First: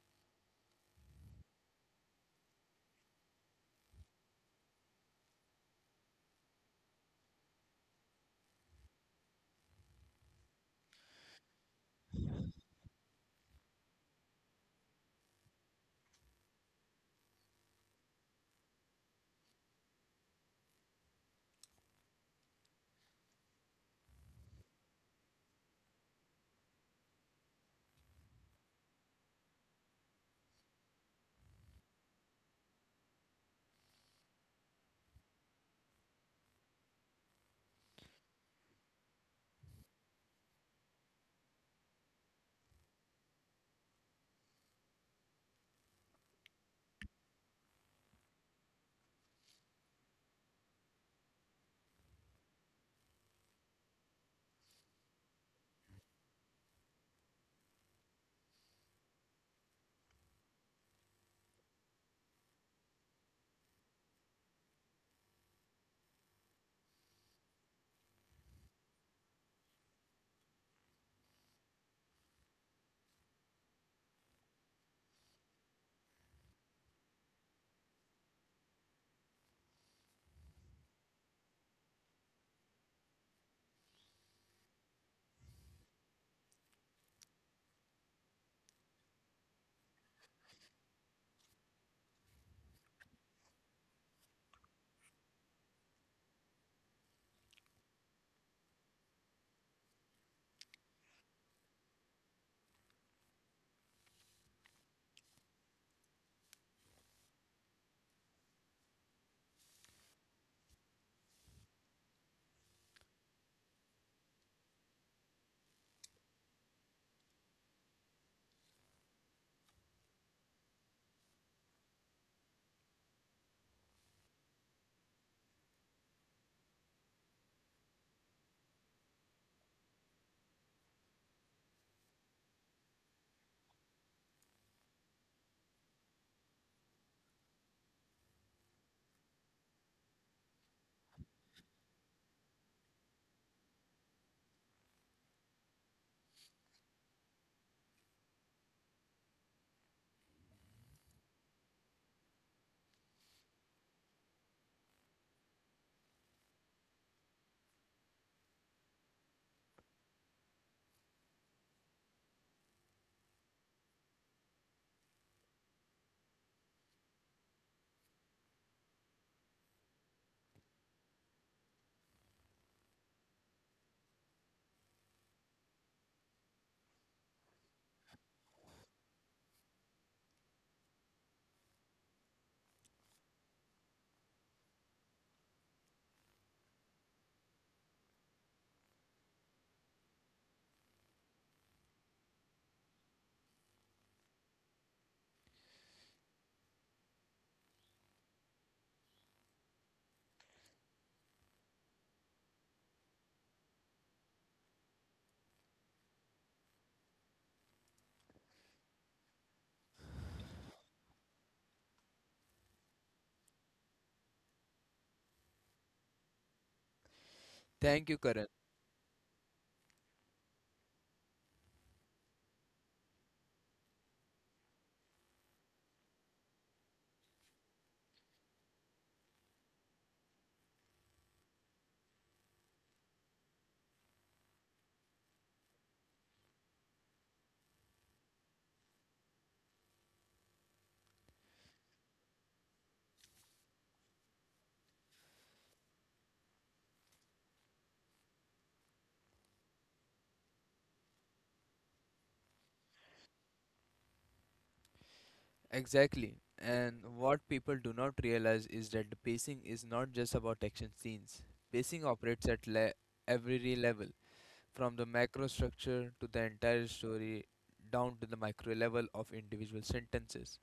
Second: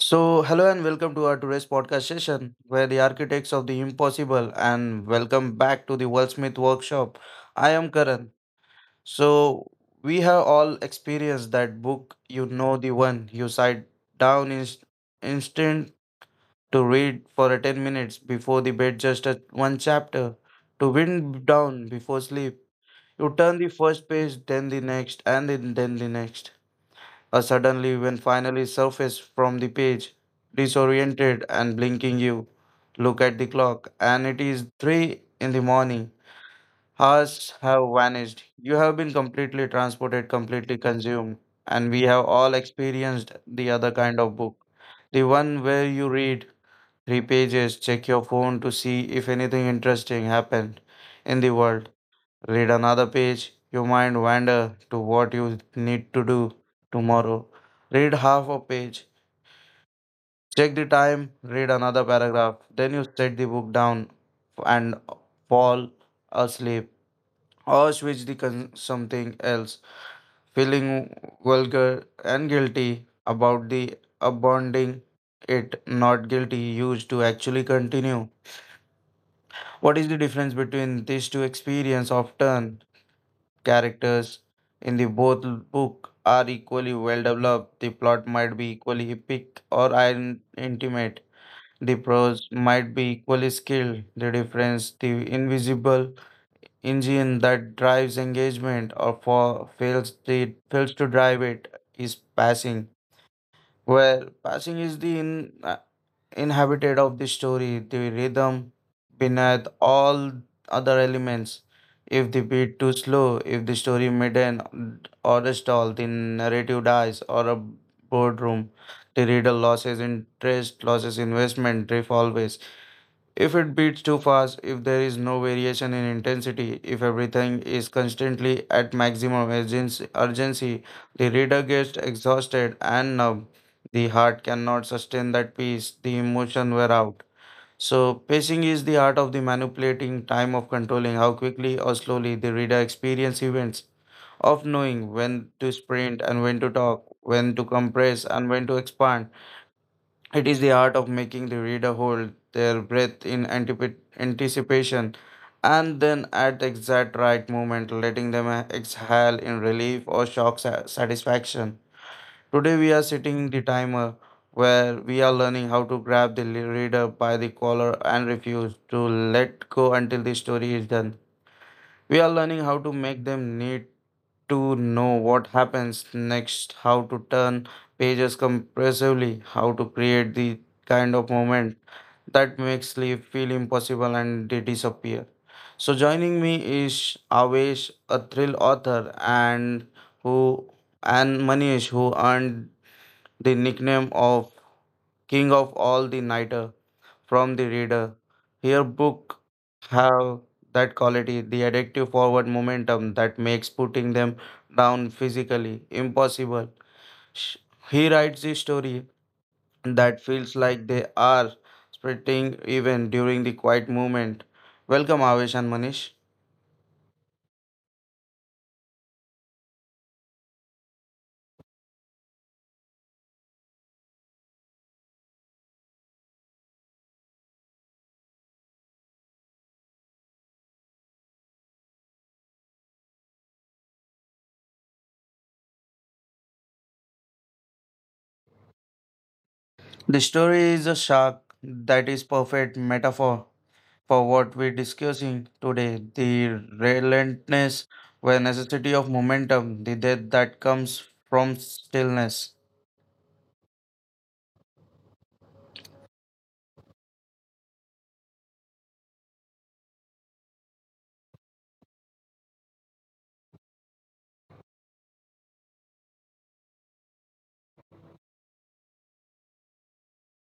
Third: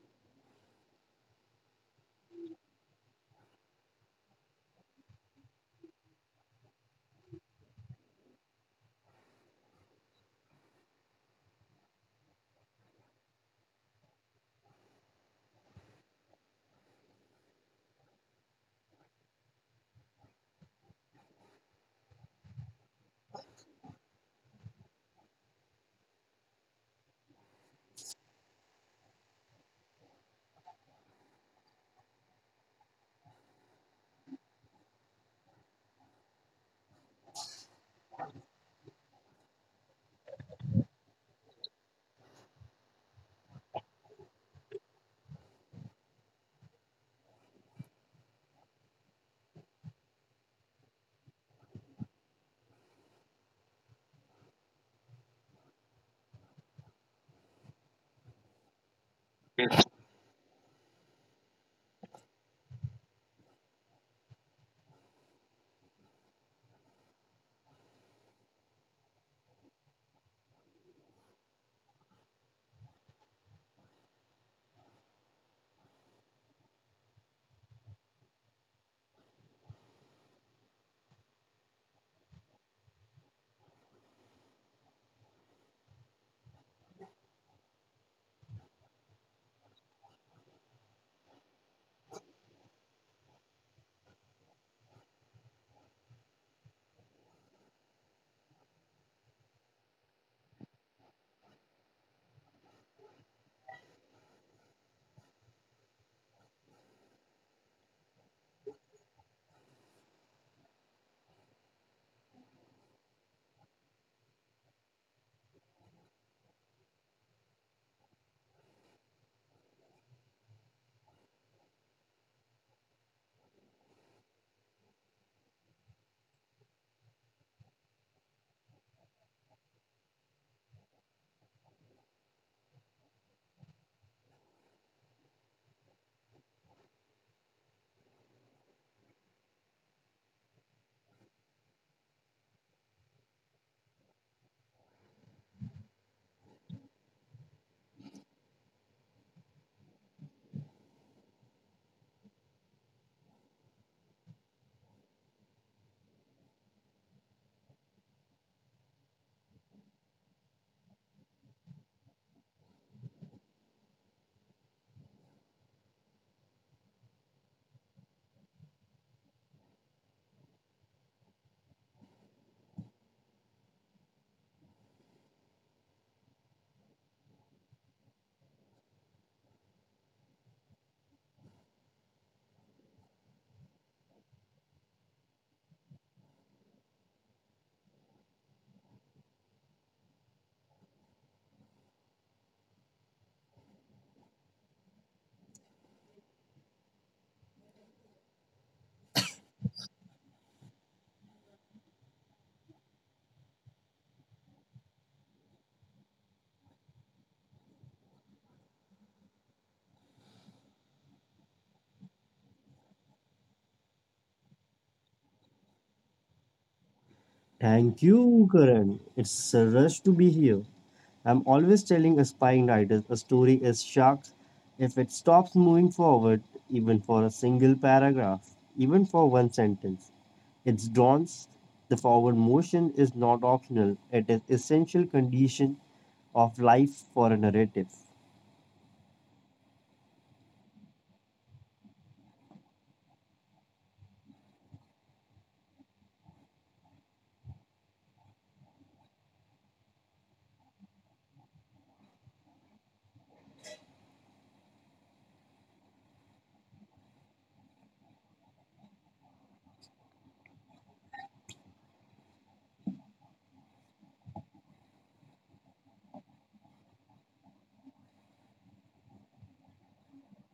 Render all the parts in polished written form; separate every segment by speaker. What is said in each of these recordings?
Speaker 1: So, hello and welcome to our today's podcast session where the architects of the impossible and welcome back to the Wordsmith workshop. I am Karan. So, we have all experienced that book, you know, the one you sat down inst- instant to read for a 10 minutes before the bed, just one chapter to wind down before sleep. You turn the first page, then the next, and then the next. Suddenly, when finally surfaced from the page, disoriented and blinking, you look at the clock, and it is three in the morning. Hours have vanished. You have been completely transported, completely consumed, and we have all experienced the other kind of book. The one where you read three pages, check your phone to see if anything interesting happened in the world, read another page, your mind wander to what you need to do tomorrow. Read half a page, check the time, read another paragraph, then you set the book down and fall asleep or switch the something else, feeling vulgar and guilty about the abounding it not guilty used to actually continue. What is the difference between these two experience? Often, characters in the both book are equally well developed. The plot might be equally epic or intimate. The prose might be equally skilled. The difference, the invisible engine that drives engagement or for fails to drive it is passing. Where passing is the inhabited of the story, the rhythm beneath all other elements. If the beat too slow, if the story midden or a stall, the narrative dies or a boardroom, the reader loses interest, loses investment, drift always. If it beats too fast, if there is no variation in intensity, if everything is constantly at maximum urgency, the reader gets exhausted and numb. The heart cannot sustain that pace, the emotion wear out. So, pacing is the art of the manipulating time of controlling how quickly or slowly the reader experience events, of knowing when to sprint and when to talk, when to compress and when to expand. It is the art of making the reader hold their breath in anticipation and then at the exact right moment letting them exhale in relief or shock satisfaction. Today we are setting the timer where we are learning how to grab the reader by the collar and refuse to let go until the story is done. We are learning how to make them need to know what happens next, how to turn pages compressively, how to create the kind of moment that makes sleep feel impossible and they disappear. So, joining me is Avesh, a thrill author, and who and Manish, who earned the nickname of King of All the Nighter from the reader. Here book have that quality, the addictive forward momentum that makes putting them down physically impossible. Sh- He writes the story that feels like they are sprinting even during the quiet moment. Welcome Avesh and Manish.
Speaker 2: Thank
Speaker 3: Thank you, Karan.
Speaker 2: you, Karan. It's a rush to be here. I'm always telling aspiring writers a story is sharks. If it stops moving forward, even for a single paragraph, even for one sentence, it's dawns. The forward motion is not optional. It is essential condition of life for a narrative.
Speaker 1: The story is a shark that is perfect metaphor for what we're discussing today the relentless where necessity of momentum, the death that comes from stillness.
Speaker 3: Exactly. And what people do not realize is that the pacing is not just about action scenes. Pacing operates at every level, from the macro structure to the entire story, down to the micro level of individual sentences.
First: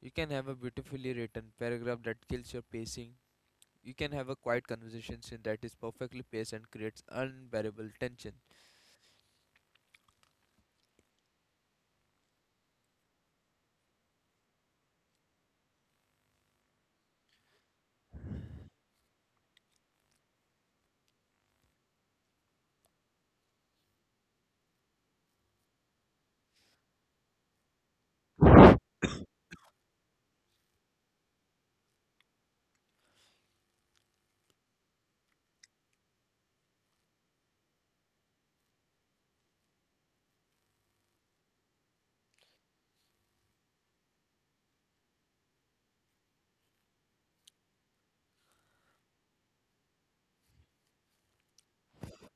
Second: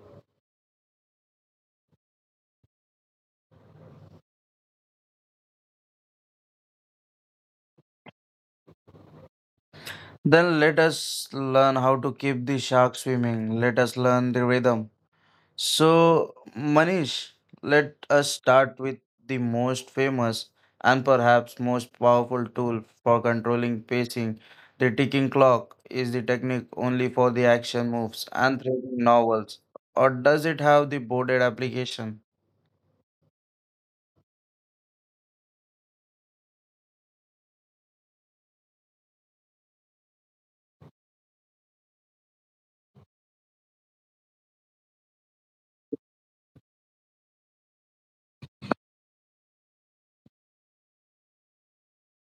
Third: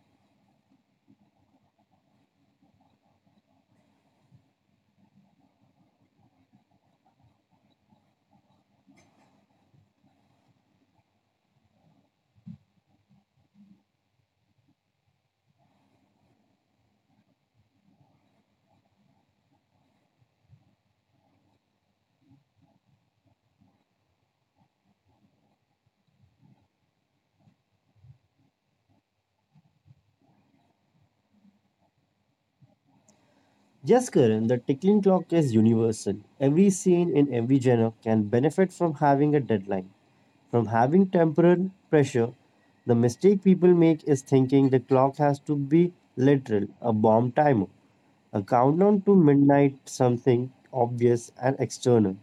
Speaker 3: You can have a beautifully written paragraph that kills your pacing. You can have a quiet conversation scene that is perfectly paced and creates unbearable tension.
Speaker 1: Then let us learn how to keep the shark swimming. Let us learn the rhythm. So, Manish, let us start with the most famous and perhaps most powerful tool for controlling pacing. The ticking clock is the technique only for the action moves and thrilling novels, or does it have the boarded application?
Speaker 2: Yes, Karan, the tickling clock is universal. Every scene in every genre can benefit from having a deadline, from having temporal pressure. The mistake people make is thinking the clock has to be literal, a bomb timer, a countdown to midnight, something obvious and external.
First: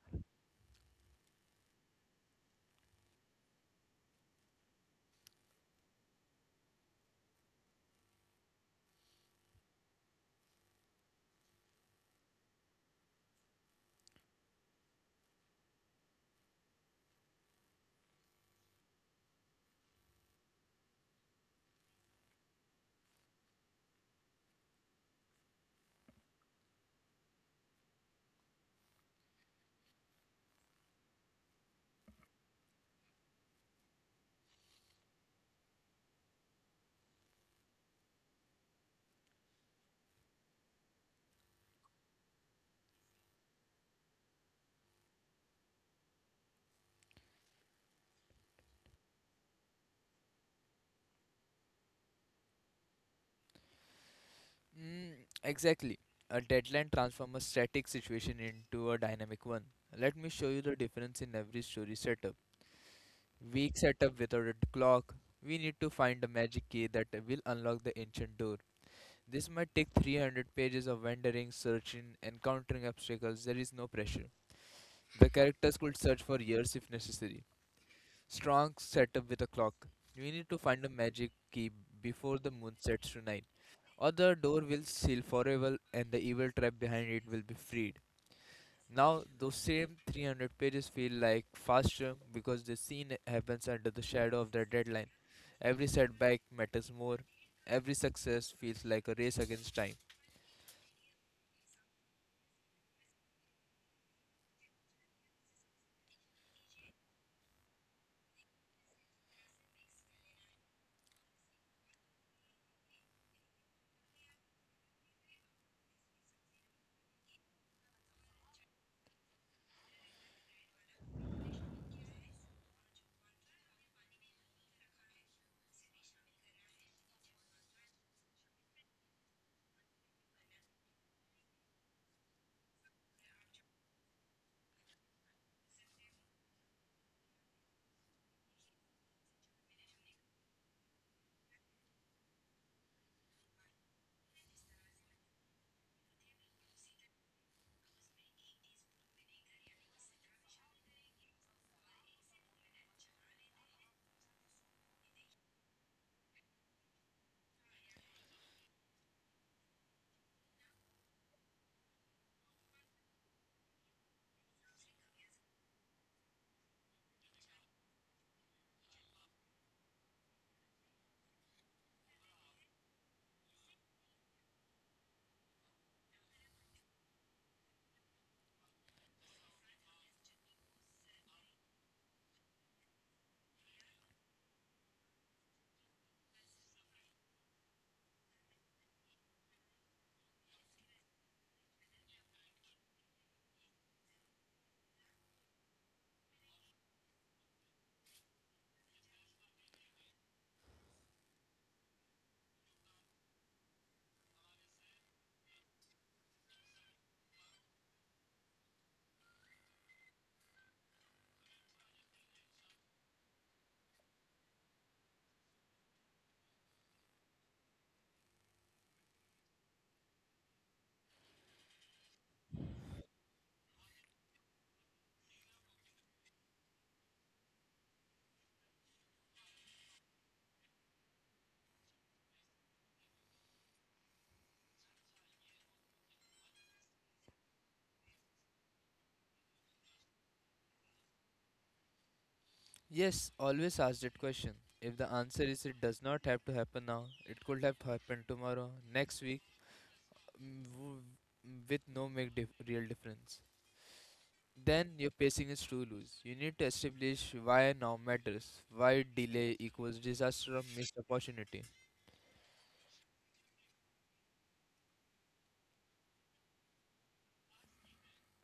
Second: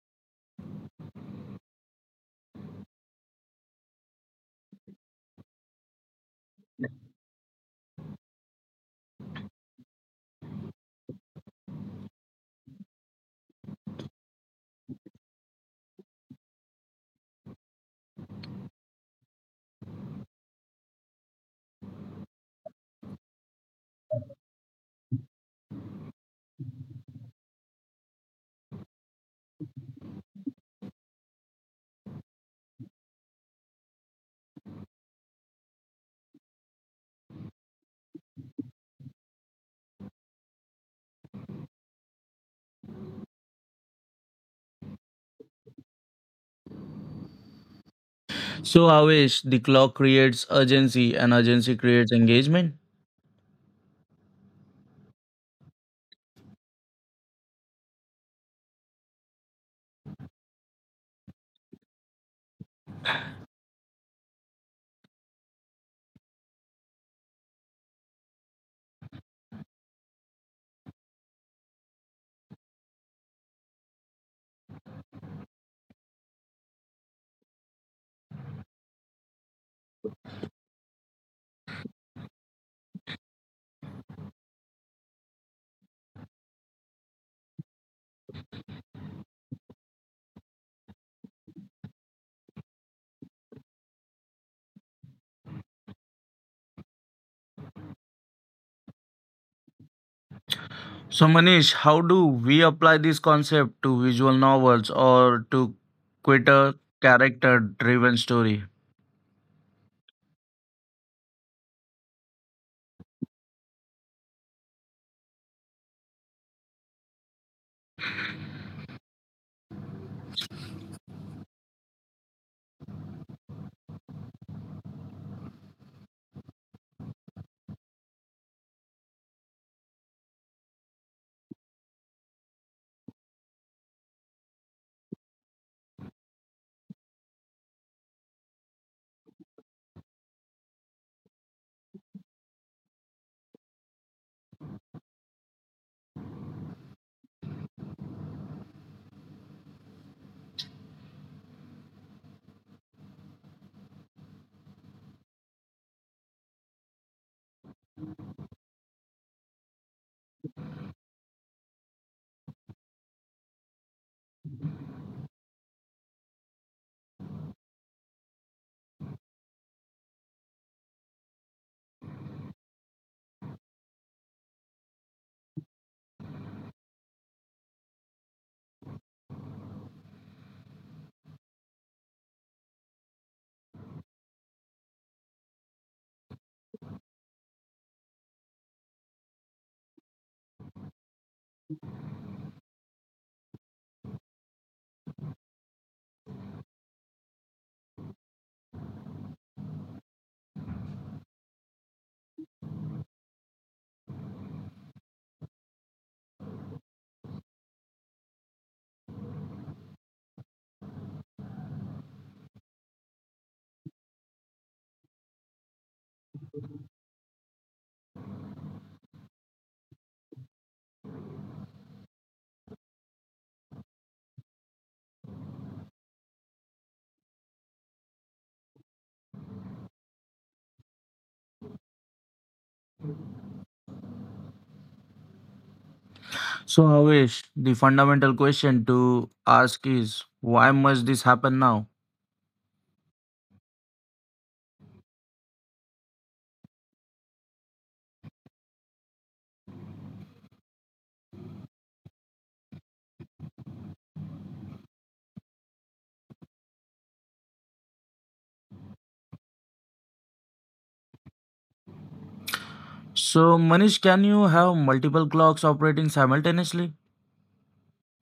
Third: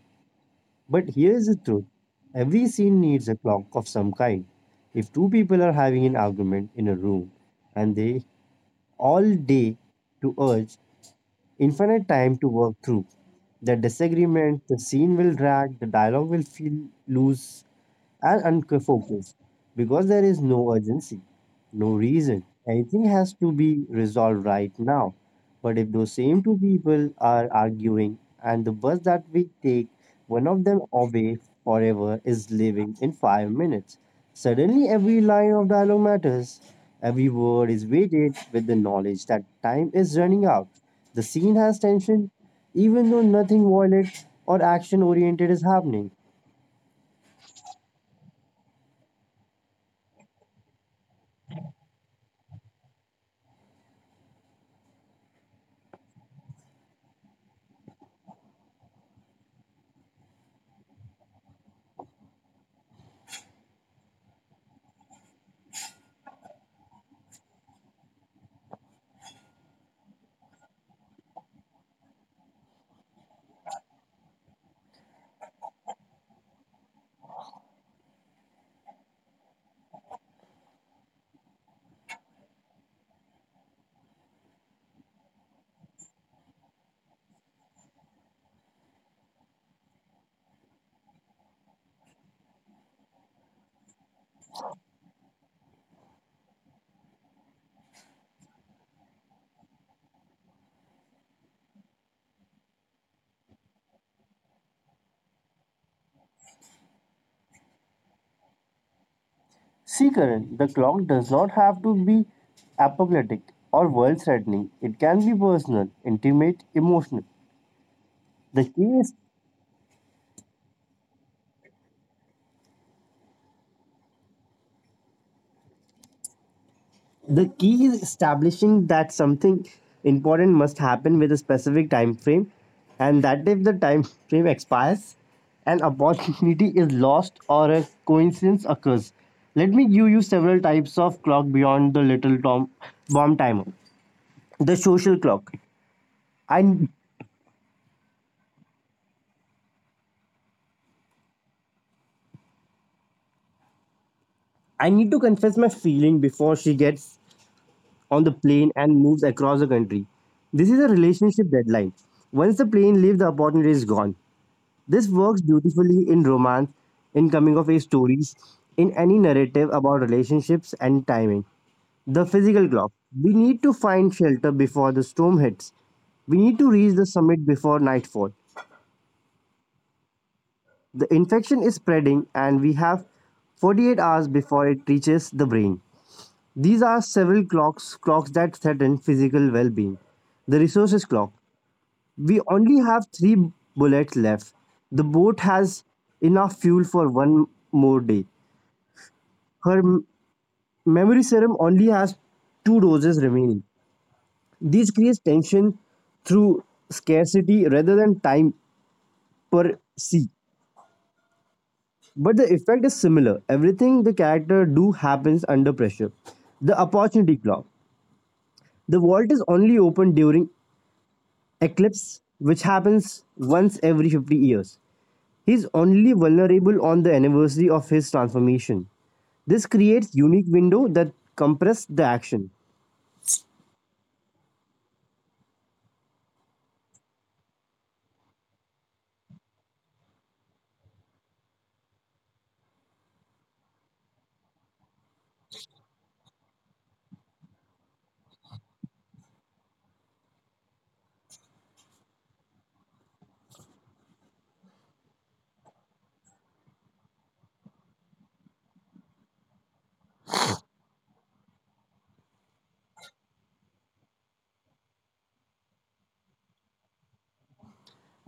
Speaker 2: But here's the truth every scene needs a clock of some kind. If two people are having an argument in a room and they all day to urge infinite time to work through. The disagreement, the scene will drag, the dialogue will feel loose, and unfocused because there is no urgency, no reason. Anything has to be resolved right now. But if those same two people are arguing and the bus that we take, one of them away forever is leaving in 5 minutes, suddenly every line of dialogue matters. Every word is weighted with the knowledge that time is running out. The scene has tension, even though nothing violent or action oriented is happening.
Speaker 1: So, Avesh, the clock creates urgency and urgency creates engagement.
Speaker 3: Mm, exactly. A deadline transforms a static situation into a dynamic one. Let me show you the difference in every story setup. Weak setup without a clock. We need to find a magic key that will unlock the ancient door. This might take 300 pages of wandering, searching, encountering obstacles. There is no pressure. The characters could search for years if necessary. Strong setup with a clock. We need to find a magic key before the moon sets tonight, or the door will seal forever and the evil trap behind it will be freed. Now, those same 300 pages feel like faster because the scene happens under the shadow of the deadline. Every setback matters more. Every success feels like a race against time.
Speaker 1: So, Manish, how do we apply this concept to visual novels or to quitter character driven story?
Speaker 2: See, Karan, the clock does not have to be apocalyptic or world threatening. It can be personal, intimate, emotional. The key is the key is establishing that something important must happen with a specific time frame and that if the time frame expires, an opportunity is lost or a coincidence occurs. Let me give you several types of clock beyond the little bomb timer. The social clock. I I need to confess my feeling before she gets on the plane and moves across the country. This is a relationship deadline. Once the plane leaves, the opportunity is gone. This works beautifully in romance, in coming of age stories, in any narrative about relationships and timing. The physical clock. We need to find shelter before the storm hits. We need to reach the summit before nightfall. The infection is spreading and we have 48 hours before it reaches the brain. These are several clocks that threaten physical well-being. The resources clock. We only have three bullets left. The boat has enough fuel for one more day. Her memory serum only has two doses remaining. This creates tension through scarcity rather than time per se. But the effect is similar. Everything the character do happens under pressure. The opportunity clock. The vault is only open during eclipse, which happens once every 50 years. He's only vulnerable on the anniversary of his transformation. This creates unique window that compress the action.
Speaker 1: So, Avesh, the fundamental question to ask is why must this happen now?
Speaker 3: Yes, always ask that question. If the answer is it does not have to happen now, it could have happened tomorrow, next week, with no real difference. Then your pacing is too loose. You need to establish why now matters, why delay equals disaster or missed opportunity.
Speaker 1: So, Manish, can you have multiple clocks operating simultaneously?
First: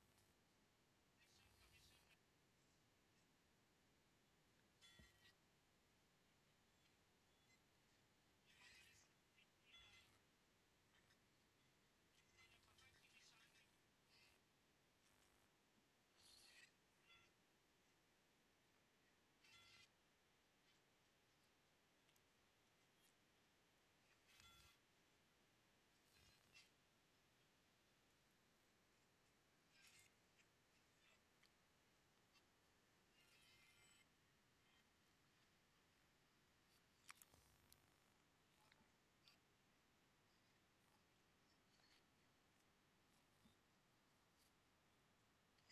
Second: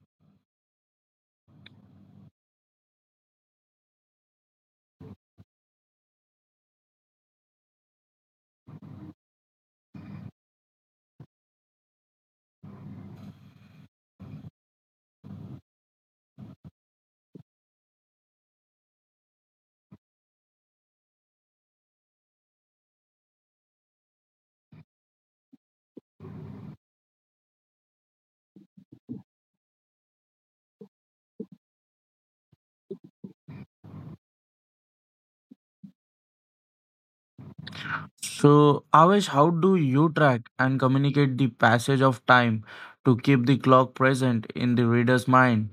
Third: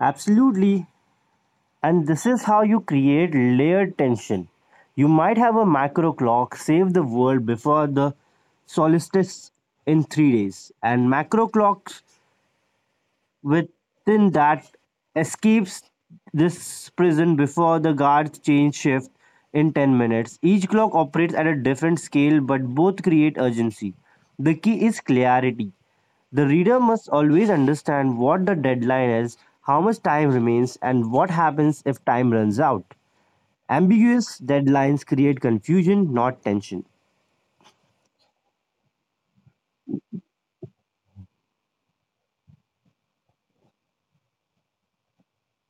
Speaker 2: Absolutely. And this is how you create layered tension. You might have a macro clock save the world before the solstice in 3 days, and macro clocks within that escapes this prison before the guards change shift in 10 minutes. Each clock operates at a different scale, but both create urgency. The key is clarity. The reader must always understand what the deadline is, how much time remains, and what happens if time runs out. Ambiguous deadlines create confusion, not tension.
Speaker 1: So, Avesh, how do you track and communicate the passage of time to keep the clock present in the reader's mind?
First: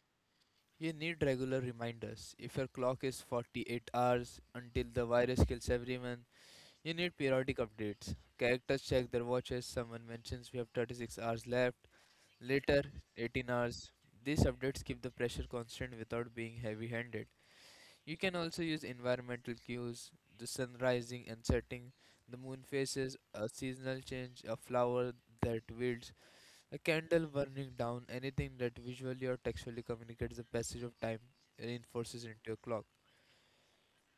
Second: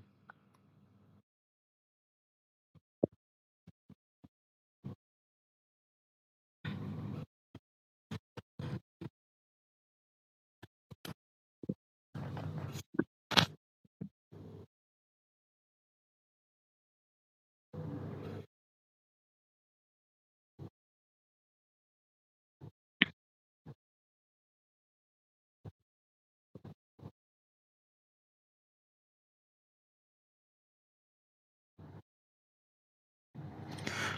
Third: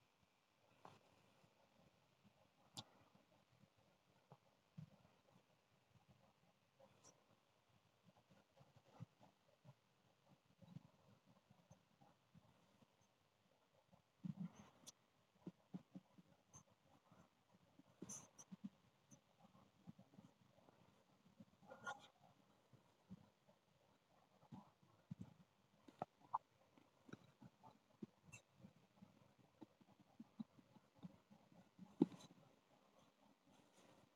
Speaker 3: You need regular reminders. If your clock is 48 hours until the virus kills everyone, you need periodic updates. Characters check their watches, someone mentions we have 36 hours left, later 18 hours. These updates keep the pressure constant without being heavy handed. You can also use environmental cues, the sun rising and setting, the moon phases, a seasonal change, a flower that wilts, a candle burning down, anything that visually or textually communicates the passage of time and reinforces into a clock.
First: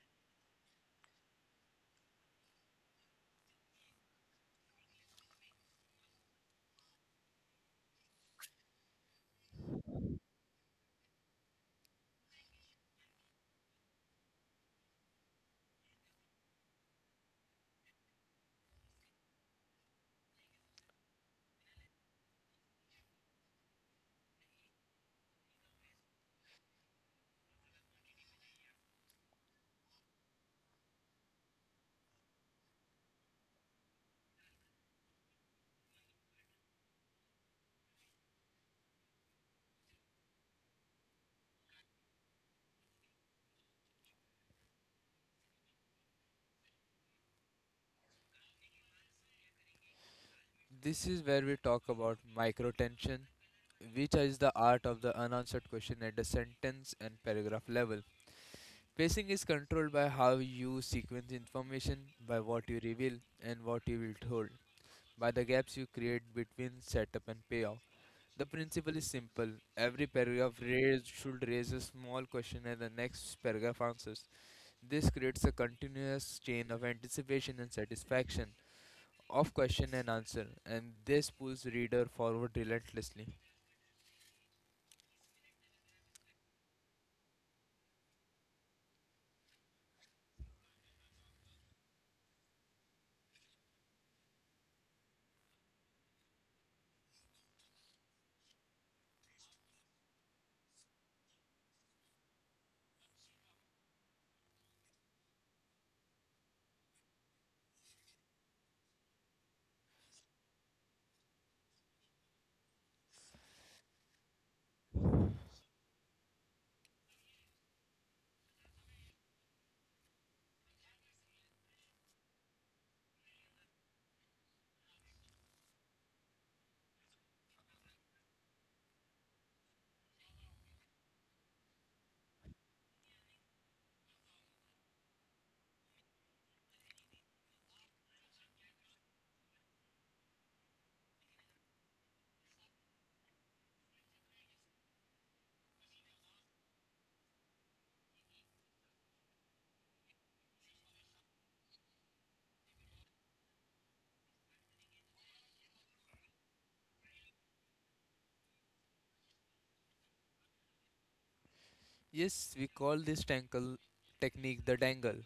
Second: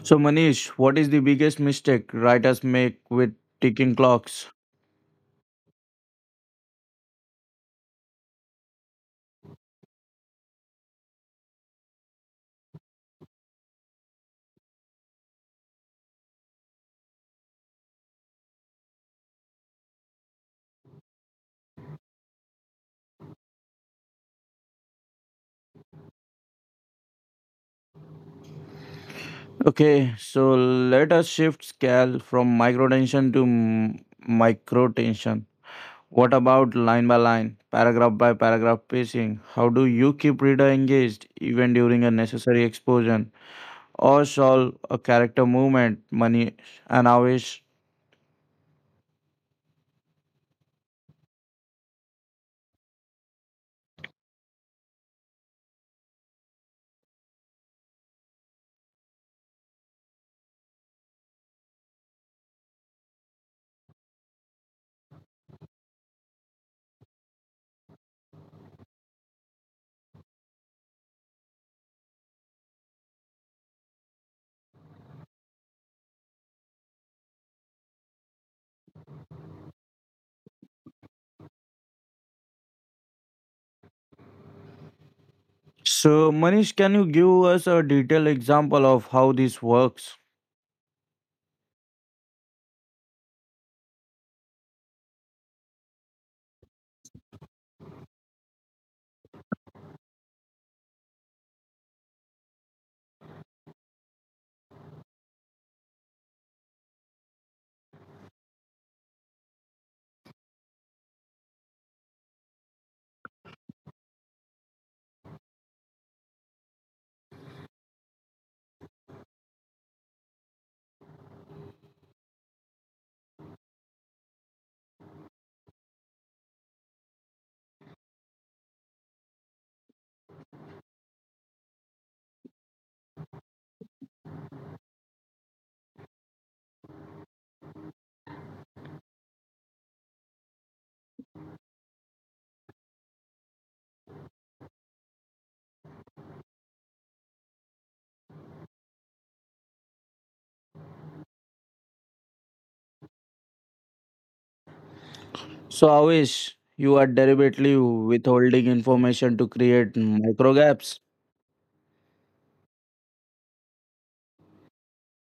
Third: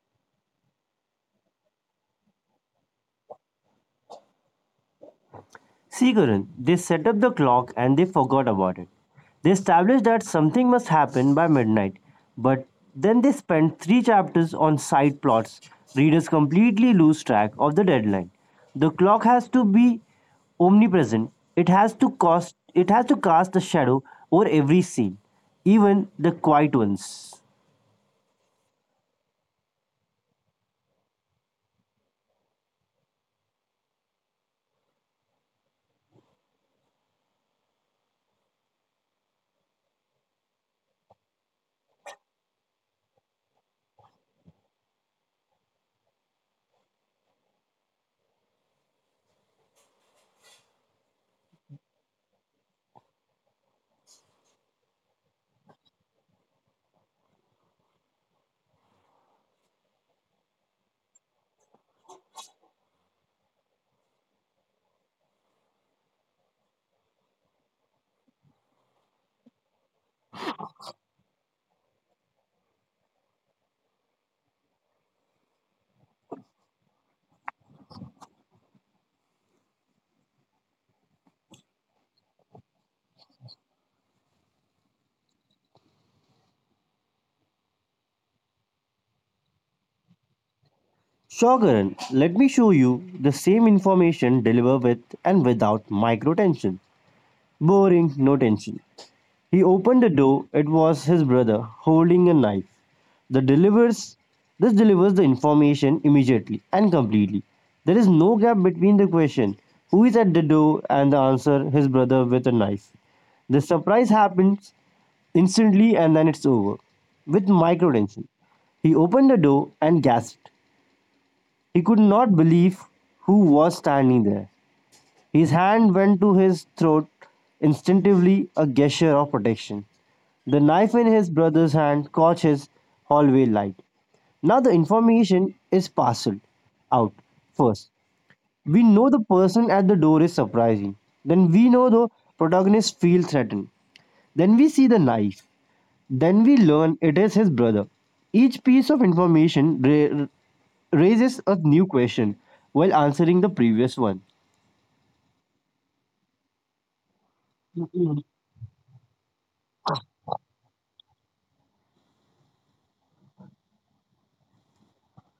Speaker 1: So, Manish, what is the biggest mistake writers make with ticking clocks?
Speaker 2: Sigaran, they set up the clock and they forgot about it. They established that something must happen by midnight, but then they spent three chapters on side plots. Readers completely lose track of the deadline. The clock has to be omnipresent. It has to cast a shadow over every scene, even the quiet ones.
Speaker 1: Okay, so let us shift scale from microtension to microtension. What about line by line, paragraph by paragraph pacing? How do you keep reader engaged even during a necessary explosion or solve a character movement, Manish and Avish?
Speaker 3: This is where we talk about microtension, which is the art of the unanswered question at the sentence and paragraph level. Pacing is controlled by how you sequence information, by what you reveal, and what you will hold, by the gaps you create between setup and payoff. The principle is simple. Every paragraph should raise a small question and the next paragraph answers. This creates a continuous chain of anticipation and satisfaction, of question and answer, and this pulls reader forward relentlessly.
Speaker 1: So Manish, can you give us a detailed example of how this works?
Speaker 2: Shogaran, let me show you the same information delivered with and without micro tension. Boring, no tension. He opened the door. It was his brother holding a knife. The delivers this delivers the information immediately and completely. There is no gap between the question who is at the door and the answer his brother with a knife. The surprise happens instantly and then it's over. With microtension. He opened the door and gasped. He could not believe who was standing there. His hand went to his throat, instinctively a gesture of protection. The knife in his brother's hand caught his hallway light. Now the information is parceled out first. We know the person at the door is surprising. Then we know the protagonist feels threatened. Then we see the knife. Then we learn it is his brother. Each piece of information raises a new question while answering the previous one.
Speaker 1: So Avish, you are deliberately withholding information to create micro gaps.
Speaker 3: Yes, we call this tangle technique the dangle.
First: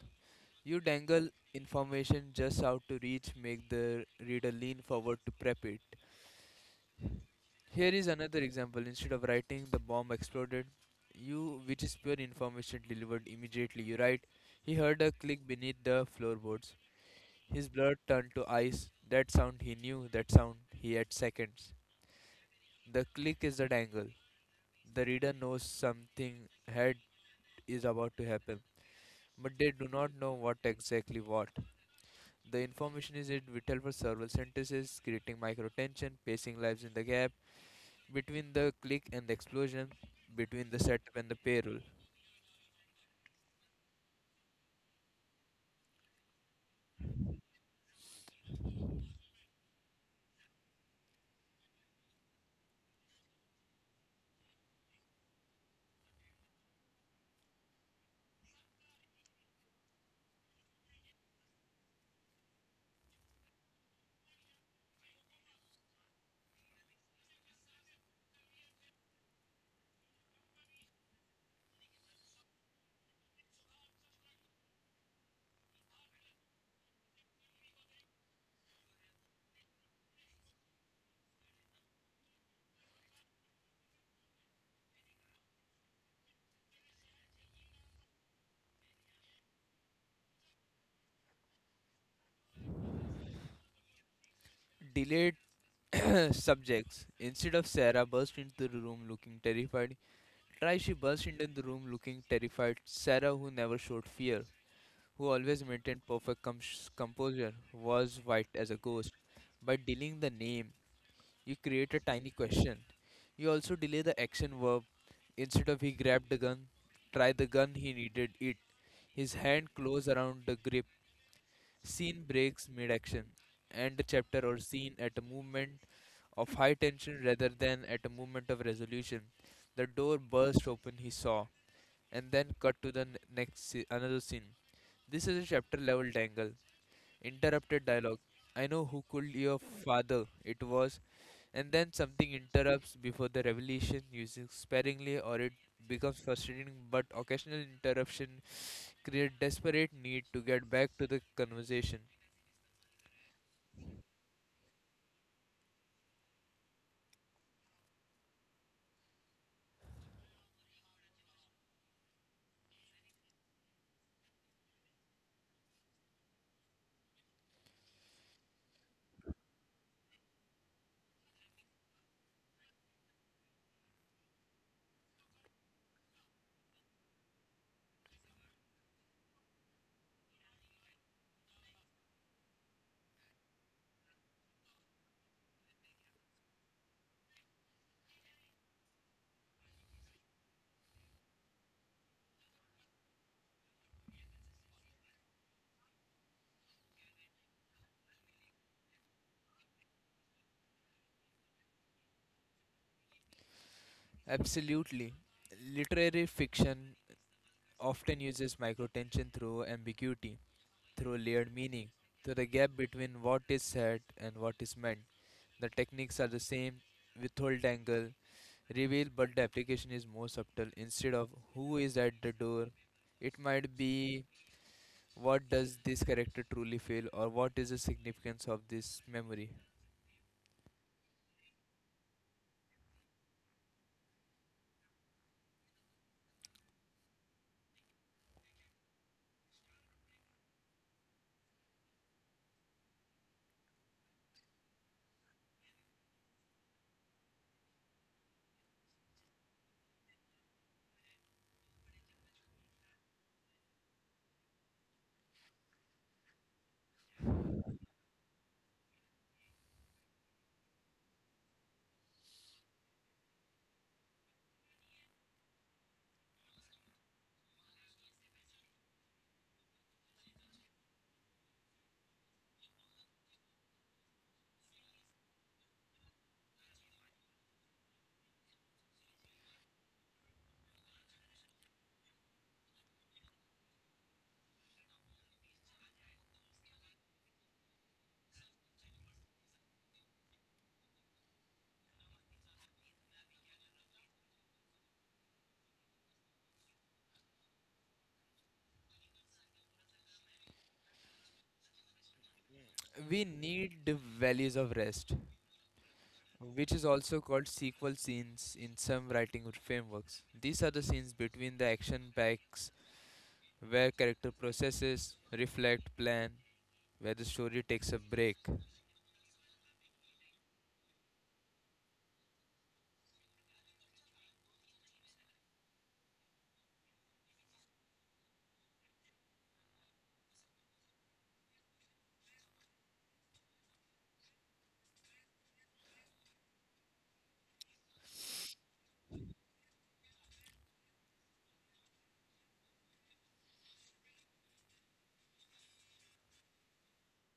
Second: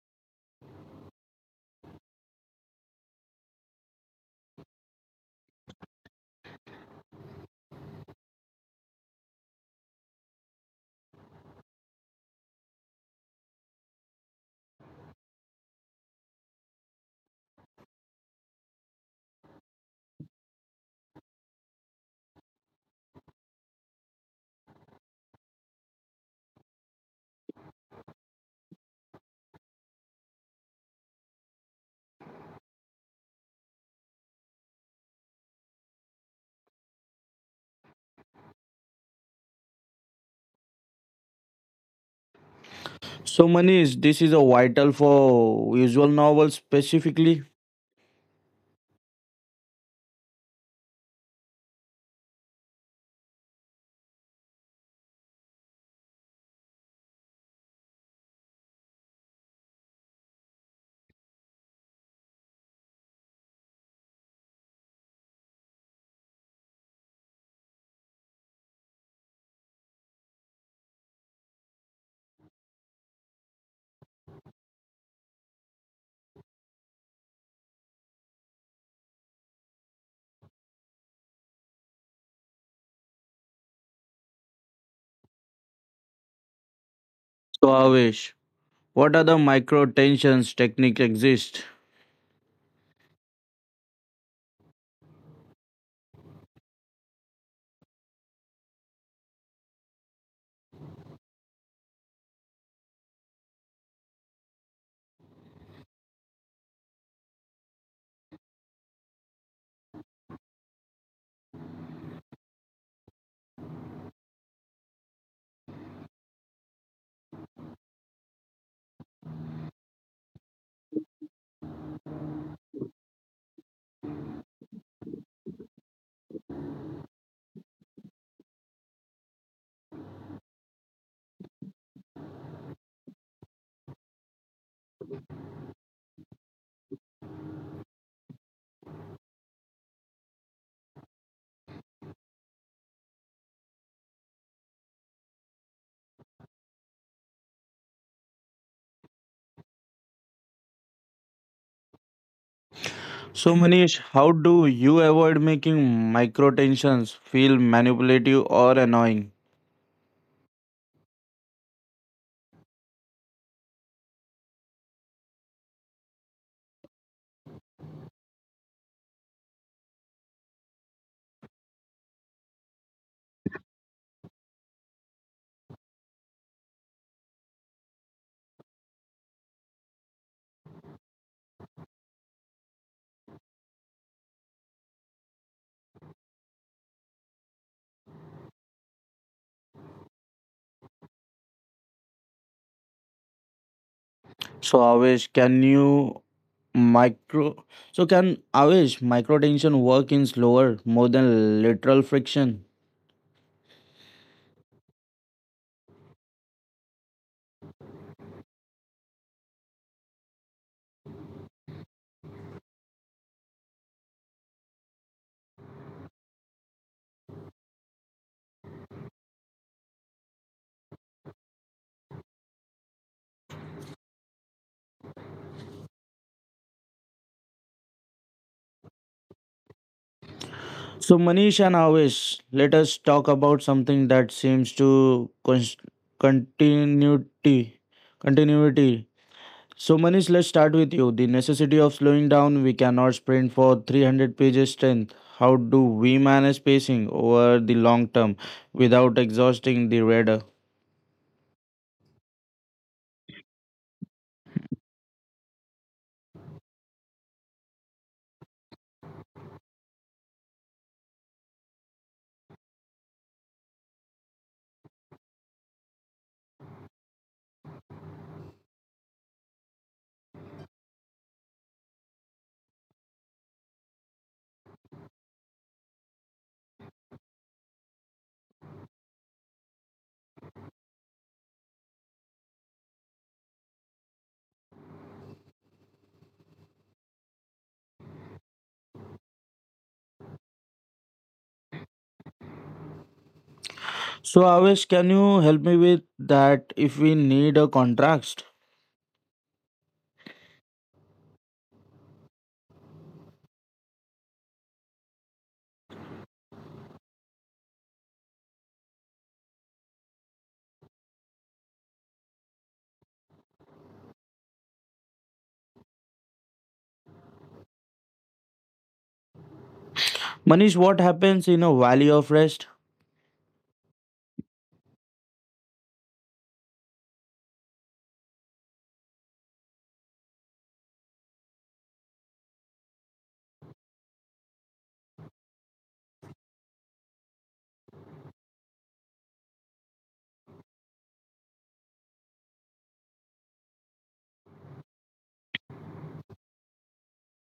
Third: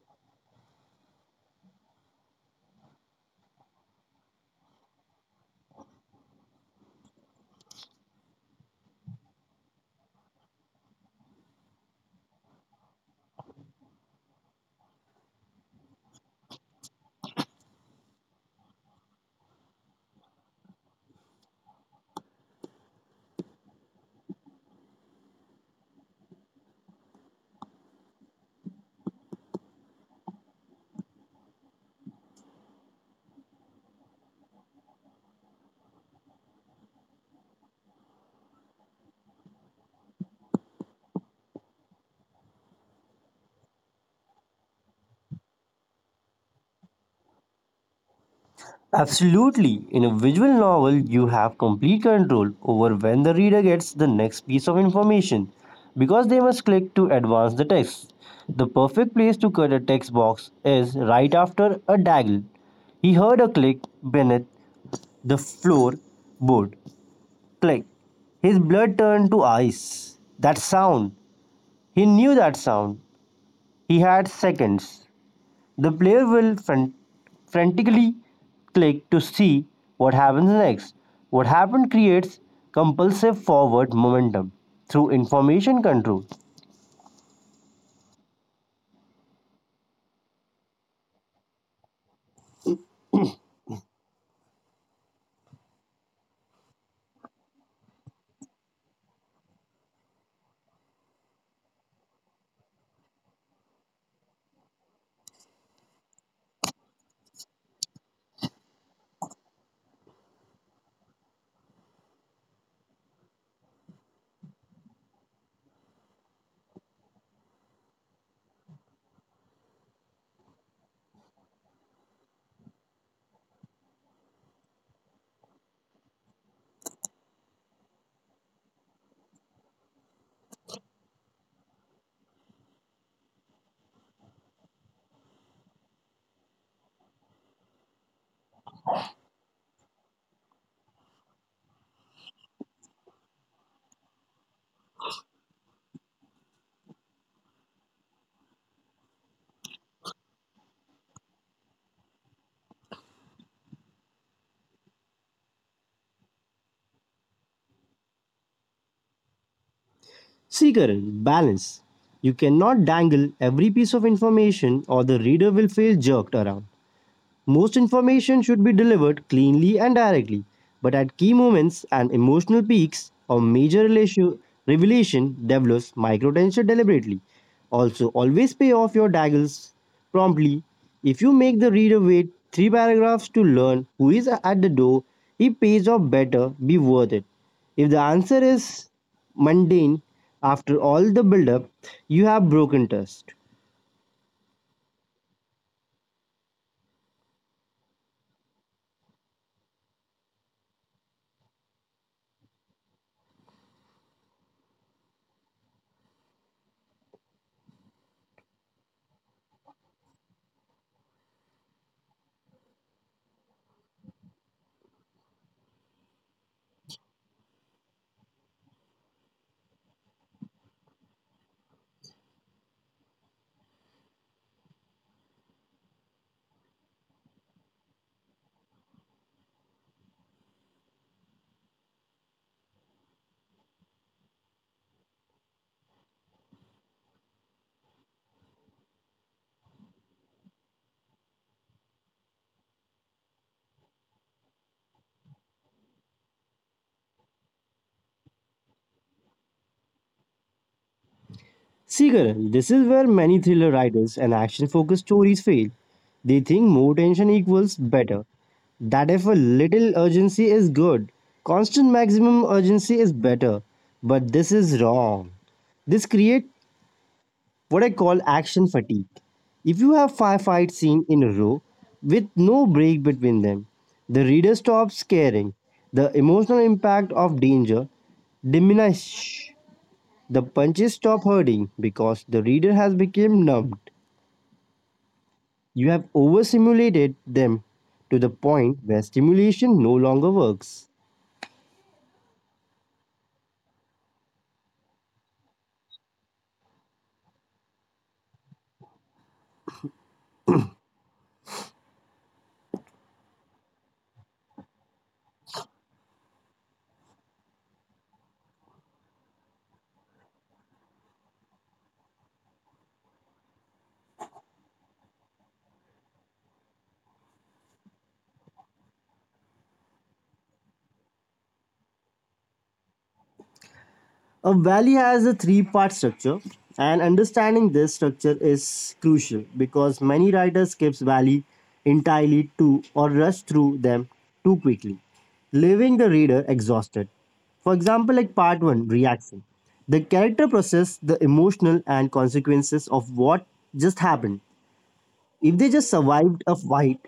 Speaker 3: You dangle information just out to reach, make the reader lean forward to prep it. Here is another example. Instead of writing the bomb exploded, you which is pure information delivered immediately. You write he heard a click beneath the floorboards. His blood turned to ice. That sound he knew, that sound he had seconds. The click is the dangle. The reader knows something had is about to happen, but they do not know what exactly what. The information is it vital for several sentences, creating micro tension, pacing lives in the gap, between the click and the explosion, between the setup and the payroll.
Speaker 1: So Manish, this is a vital for visual novels specifically.
Speaker 2: Absolutely. In a visual novel, you have complete control over when the reader gets the next piece of information because they must click to advance the text. The perfect place to cut a text box is right after a daggle. He heard a click beneath the floorboard. Click. His blood turned to ice. That sound. He knew that sound. He had seconds. The player will frantically click to see what happens next. What happened creates compulsive forward momentum through information control.
Speaker 1: So Avish, what are the micro tensions technique exist?
Speaker 3: Delayed subjects. Instead of Sarah burst into the room looking terrified, try she burst into the room looking terrified. Sarah, who never showed fear, who always maintained composure, was white as a ghost. By delaying the name, you create a tiny question. You also delay the action verb. Instead of he grabbed the gun, try the gun, he needed it. His hand closed around the grip. Scene breaks mid action. End a chapter or scene at a moment of high tension rather than at a moment of resolution. The door burst open, he saw, and then cut to the another scene. This is a chapter level dangle. Interrupted dialogue. I know who killed your father. It was, and then something interrupts before the revelation, using sparingly, or it becomes frustrating. But occasional interruption create desperate need to get back to the conversation.
Speaker 1: So, Manish, how do you avoid making micro tensions feel manipulative or annoying?
Speaker 2: See, Karan, balance. You cannot dangle every piece of information or the reader will feel jerked around. Most information should be delivered cleanly and directly, but at key moments and emotional peaks or major revelation develops microtension deliberately. Also, always pay off your daggers promptly. If you make the reader wait three paragraphs to learn who is at the door, he pays off better, be worth it. If the answer is mundane after all the build up, you have broken trust.
Speaker 1: So, Avesh, can you micro? So, can Avesh micro tension work in slower, more than literal friction?
Speaker 3: Absolutely. Literary fiction often uses microtension through ambiguity, through layered meaning, through the gap between what is said and what is meant. The techniques are the same withhold angle, reveal, but the application is more subtle. Instead of who is at the door, it might be what does this character truly feel or what is the significance of this memory.
Speaker 1: So, Manish and Avesh, let us talk about something that seems to continuity, continuity. So, Manish, let's start with you. The necessity of slowing down. We cannot sprint for 300 pages strength. How do we manage pacing over the long term without exhausting the reader?
Speaker 2: Seagull, this is where many thriller writers and action focused stories fail. They think more tension equals better. That if a little urgency is good, constant maximum urgency is better. But this is wrong. This creates what I call action fatigue. If you have five fight scene in a row with no break between them, the reader stops caring. The emotional impact of danger diminishes. The punches stop hurting because the reader has become numbed. You have overstimulated them to the point where stimulation no longer works.
Speaker 1: So, Avesh, can you help me with that if we need a contrast?
Speaker 3: We need the values of rest, which is also called sequel scenes in some writing frameworks. These are the scenes between the action packs where character processes, reflect, plan, where the story takes a break.
Speaker 1: Manish, what happens in a valley of rest?
Speaker 2: A valley has a three-part structure, and understanding this structure is crucial because many writers skip valley entirely to or rush through them too quickly, leaving the reader exhausted. For example, like part 1 reaction. The character processes the emotional and consequences of what just happened. If they just survived a fight,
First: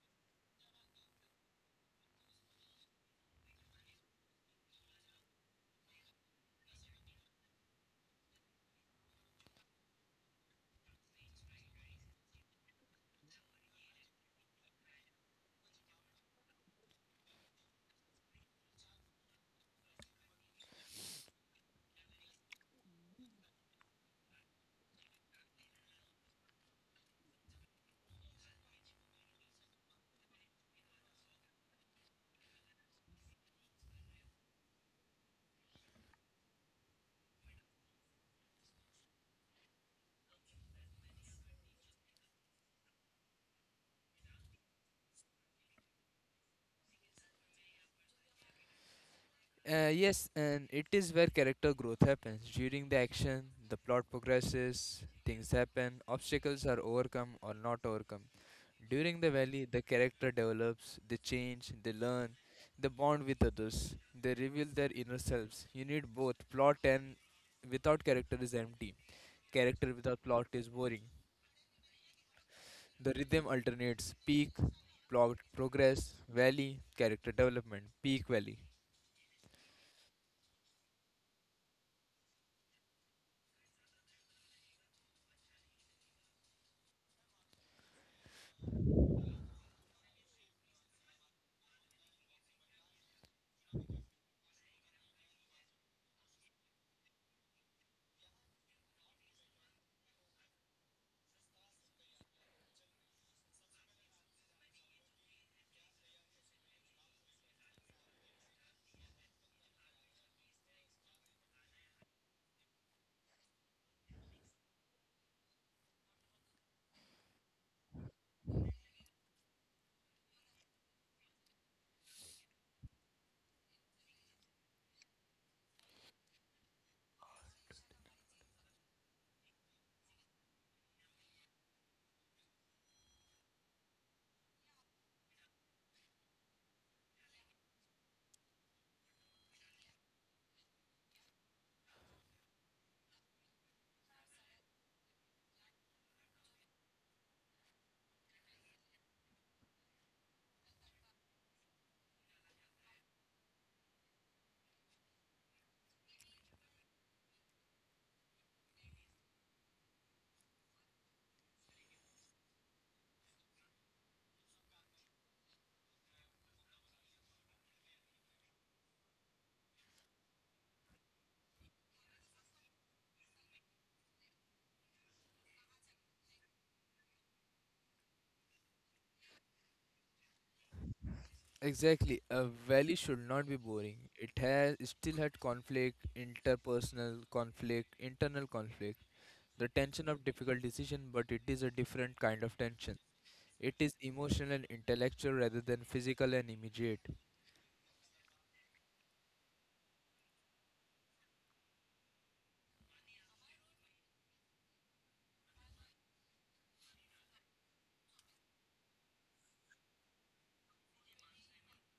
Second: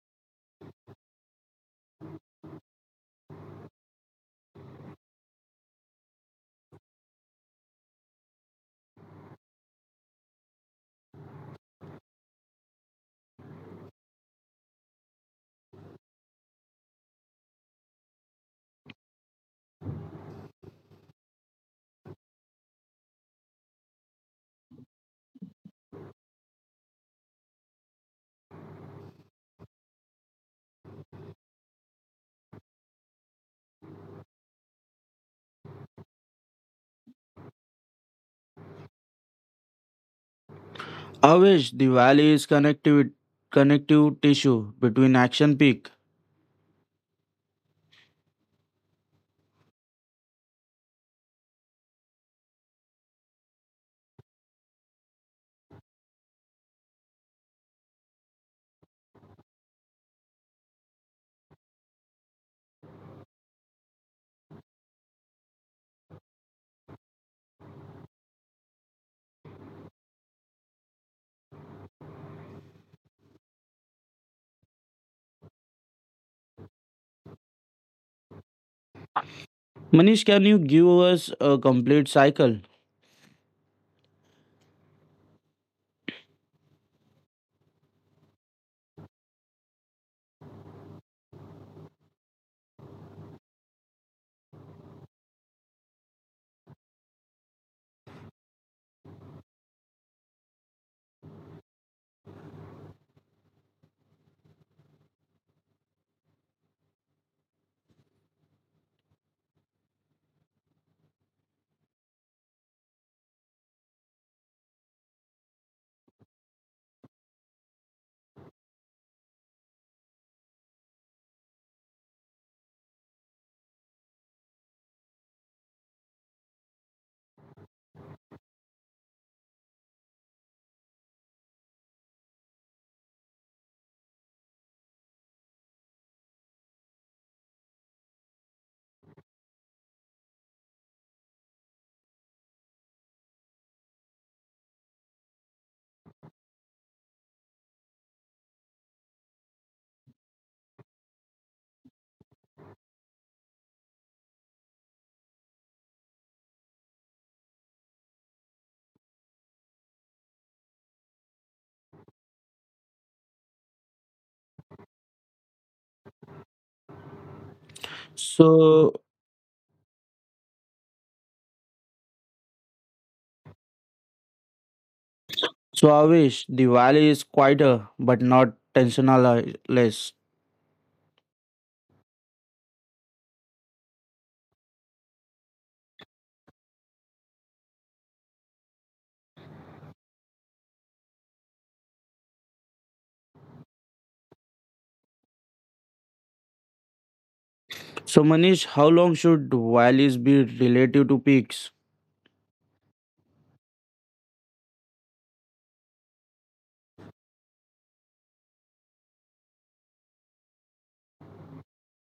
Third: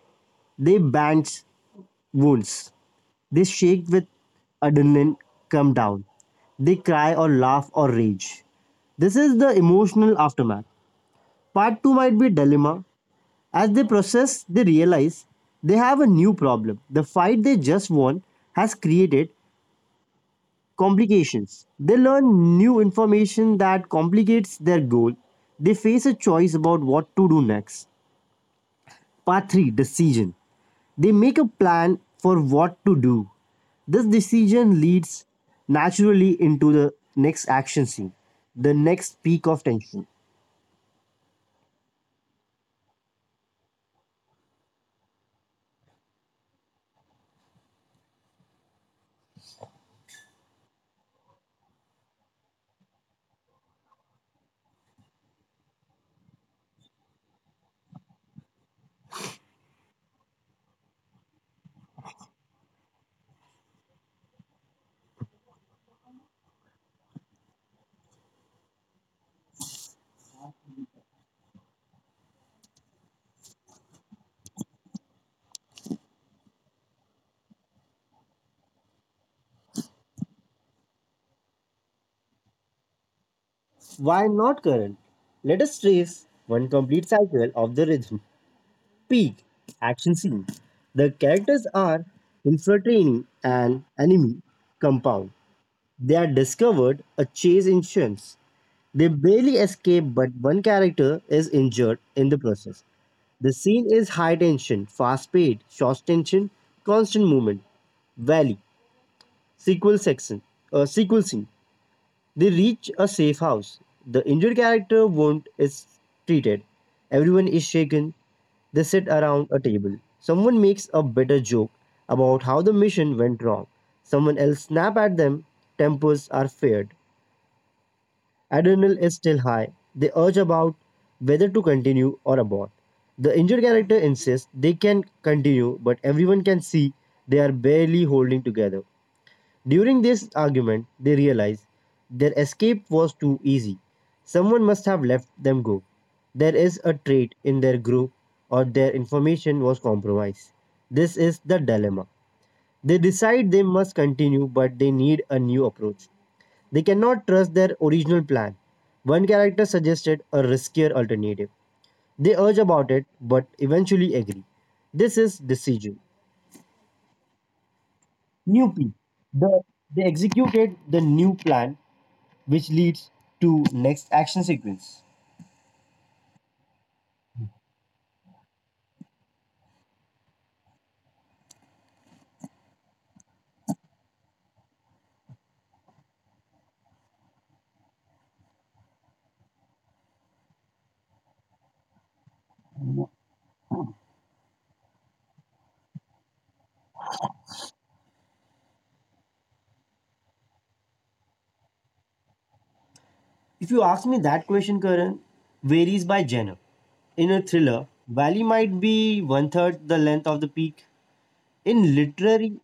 Speaker 2: they band's wounds. They shake with adrenaline come down. They cry or laugh or rage. This is the emotional aftermath. Part 2 might be dilemma. As they process, they realize they have a new problem. The fight they just won has created complications. They learn new information that complicates their goal. They face a choice about what to do next. Part 3 decision. They make a plan for what to do. This decision leads naturally into the next action scene, the next peak of tension.
Speaker 1: Avesh, the valley is connective, connective tissue between action peak.
Speaker 3: Yes, and it is where character growth happens. During the action, the plot progresses, things happen, obstacles are overcome or not overcome. During the valley, the character develops, they change, they learn, they bond with others, they reveal their inner selves. You need both plot and without character is empty. Character without plot is boring. The rhythm alternates peak, plot progress, valley, character development, peak valley.
Speaker 1: Manish, can you give us a complete cycle?
Speaker 2: Why not current? Let us trace one complete cycle of the rhythm. Peak action scene. The characters are infiltrating an enemy compound. They are discovered a chase ensues. They barely escape, but one character is injured in the process. The scene is high tension, fast paced short tension, constant movement. Valley, sequel section, sequel scene. They reach a safe house. The injured character wound is treated. Everyone is shaken. They sit around a table. Someone makes a bitter joke about how the mission went wrong. Someone else snap at them. Tempers are flared adrenaline is still high. They urge about whether to continue or abort. The injured character insists they can continue, but everyone can see they are barely holding together. During this argument, they realize their escape was too easy. Someone must have left them go. There is a trait in their group or their information was compromised. This is the dilemma. They decide they must continue, but they need a new approach. They cannot trust their original plan. One character suggested a riskier alternative. They urge about it but eventually agree. This is decision. New P.
Speaker 1: So,
Speaker 2: The, they executed the new plan which leads to next action sequence.
Speaker 1: So Avish, the valley is quieter but not tensionless.
Speaker 3: Exactly. A valley should not be boring. It still had conflict, interpersonal conflict, internal conflict, the tension of difficult decision, but it is a different kind of tension. It is emotional and intellectual rather than physical and immediate.
Speaker 1: So Manish, how long should valleys be relative to peaks?
Speaker 2: If you ask me that question, Karan, varies by genre. In a thriller, Valley might be one third the length of the peak. In literary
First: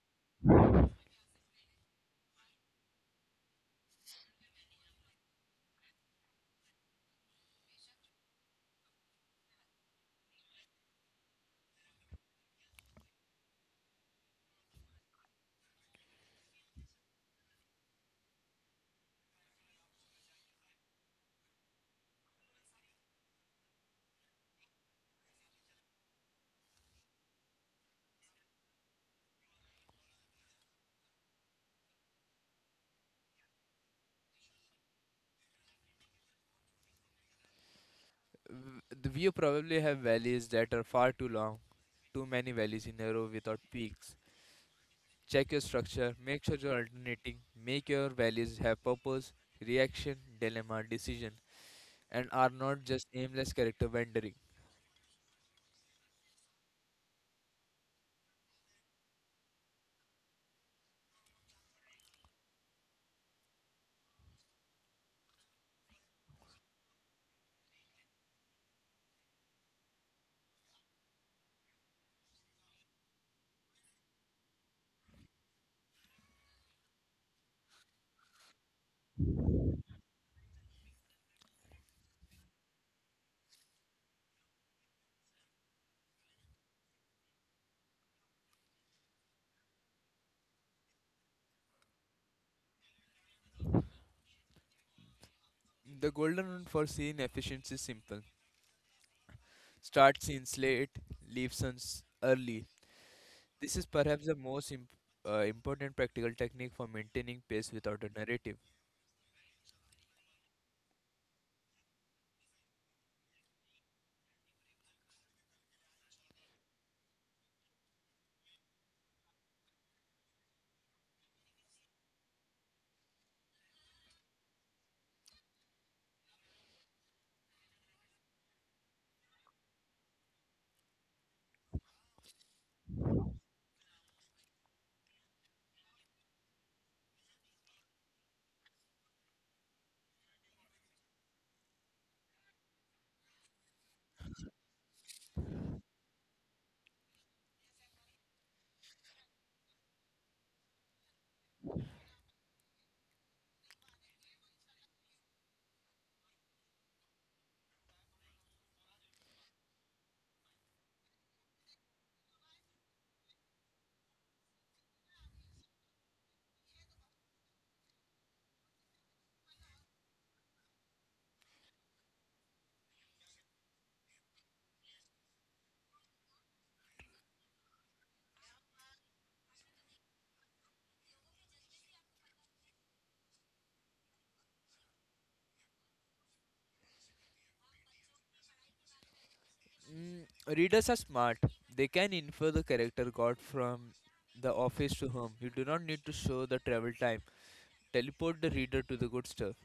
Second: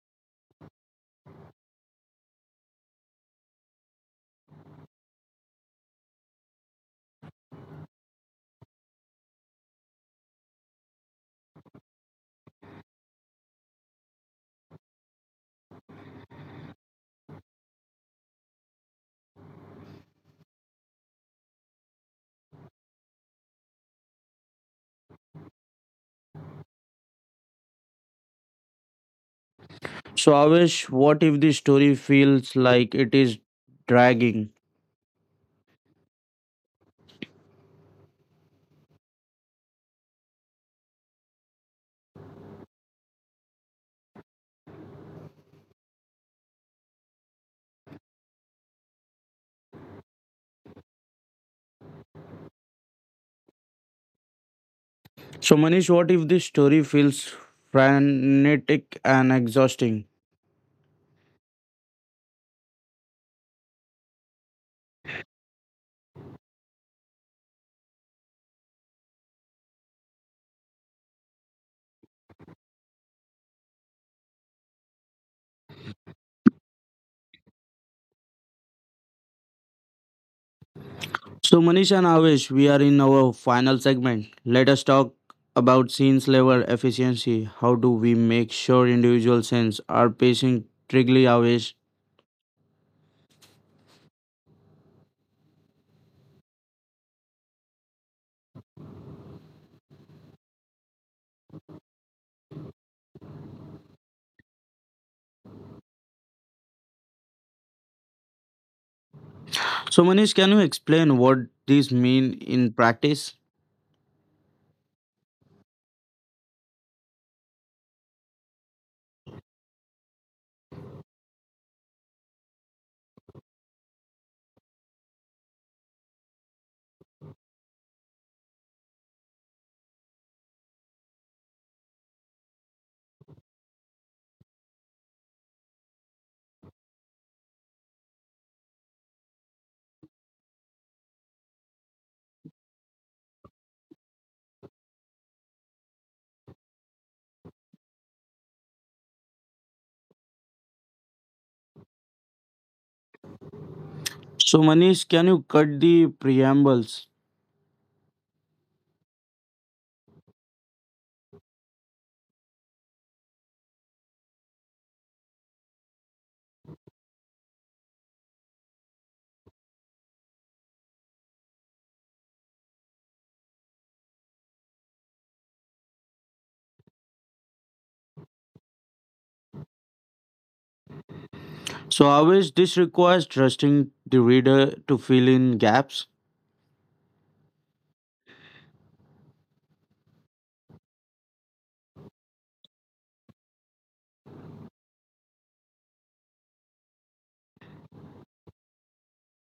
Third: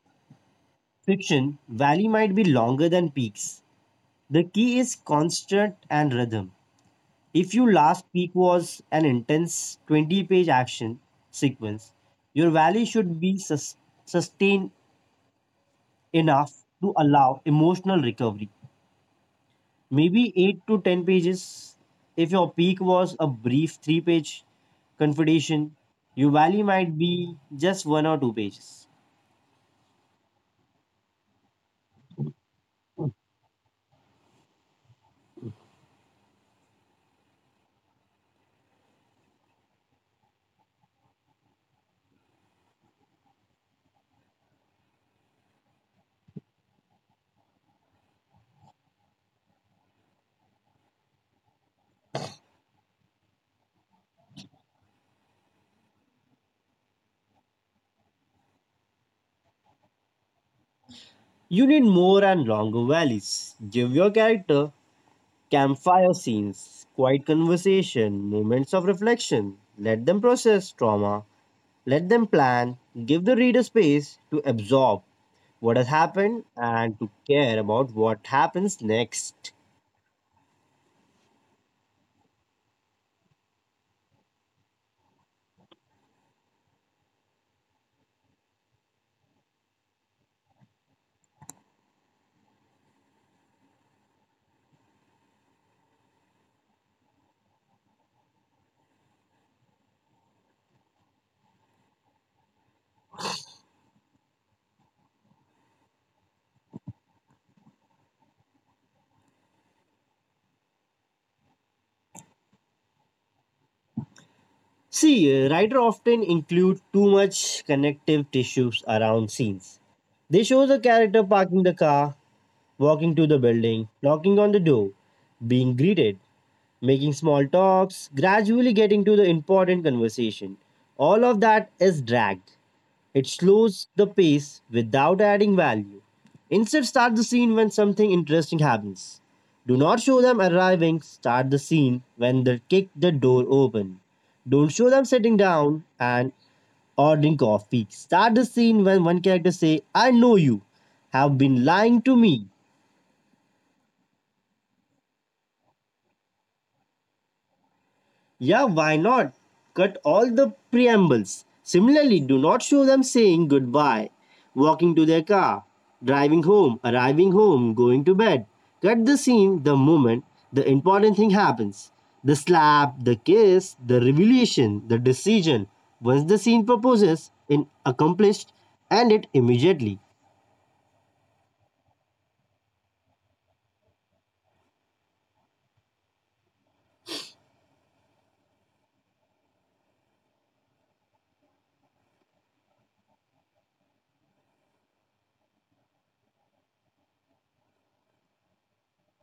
Speaker 2: fiction, Valley might be longer than peaks. The key is constant and rhythm. If your last peak was an intense 20-page action sequence, your valley should be sustained enough to allow emotional recovery. Maybe 8 to 10 pages. If your peak was a brief 3-page confrontation, your valley might be just 1 or 2 pages.
Speaker 1: So Avish, what if the story feels like it is dragging?
Speaker 3: We probably have valleys that are far too long, too many valleys in a row without peaks. Check your structure, make sure you're alternating, make your valleys have purpose, reaction, dilemma, decision, and are not just aimless character wandering.
Speaker 1: So Manish, what if the story feels frantic and exhausting?
Speaker 2: You need more and longer valleys. Give your character campfire scenes, quiet conversation, moments of reflection. Let them process trauma. Let them plan, give the reader space to absorb what has happened and to care about what happens next.
Speaker 1: So Manish and Avish, we are in our final segment. Let us talk about scenes level efficiency. How do we make sure individual scenes are pacing trigly Avish?
Speaker 3: The golden rule for scene efficiency is simple: start scenes late, leave scenes early. This is perhaps the most important practical technique for maintaining pace without a narrative.
Speaker 1: So, Manish, can you explain what these mean in practice?
Speaker 2: See, writer often include too much connective tissues around scenes. They show the character parking the car, walking to the building, knocking on the door, being greeted, making small talks, gradually getting to the important conversation. All of that is dragged. It slows the pace without adding value. Instead, start the scene when something interesting happens. Do not show them arriving, start the scene when they kick the door open. Don't show them sitting down and ordering coffee. Start the scene when one character say, I know you have been lying to me.
Speaker 1: So, Manish, can you cut the preambles?
Speaker 2: Yeah, why not? Cut all the preambles. Similarly, do not show them saying goodbye, walking to their car, driving home, arriving home, going to bed. Cut the scene the moment the important thing happens. The slap, the kiss, the revelation, the decision. Once the scene proposes, in accomplished, end it immediately.
Speaker 1: So, always this requires trusting the reader to fill in gaps.
Speaker 3: Readers are smart, they can infer the character got from the office to home. You do not need to show the travel time, teleport the reader to the good stuff.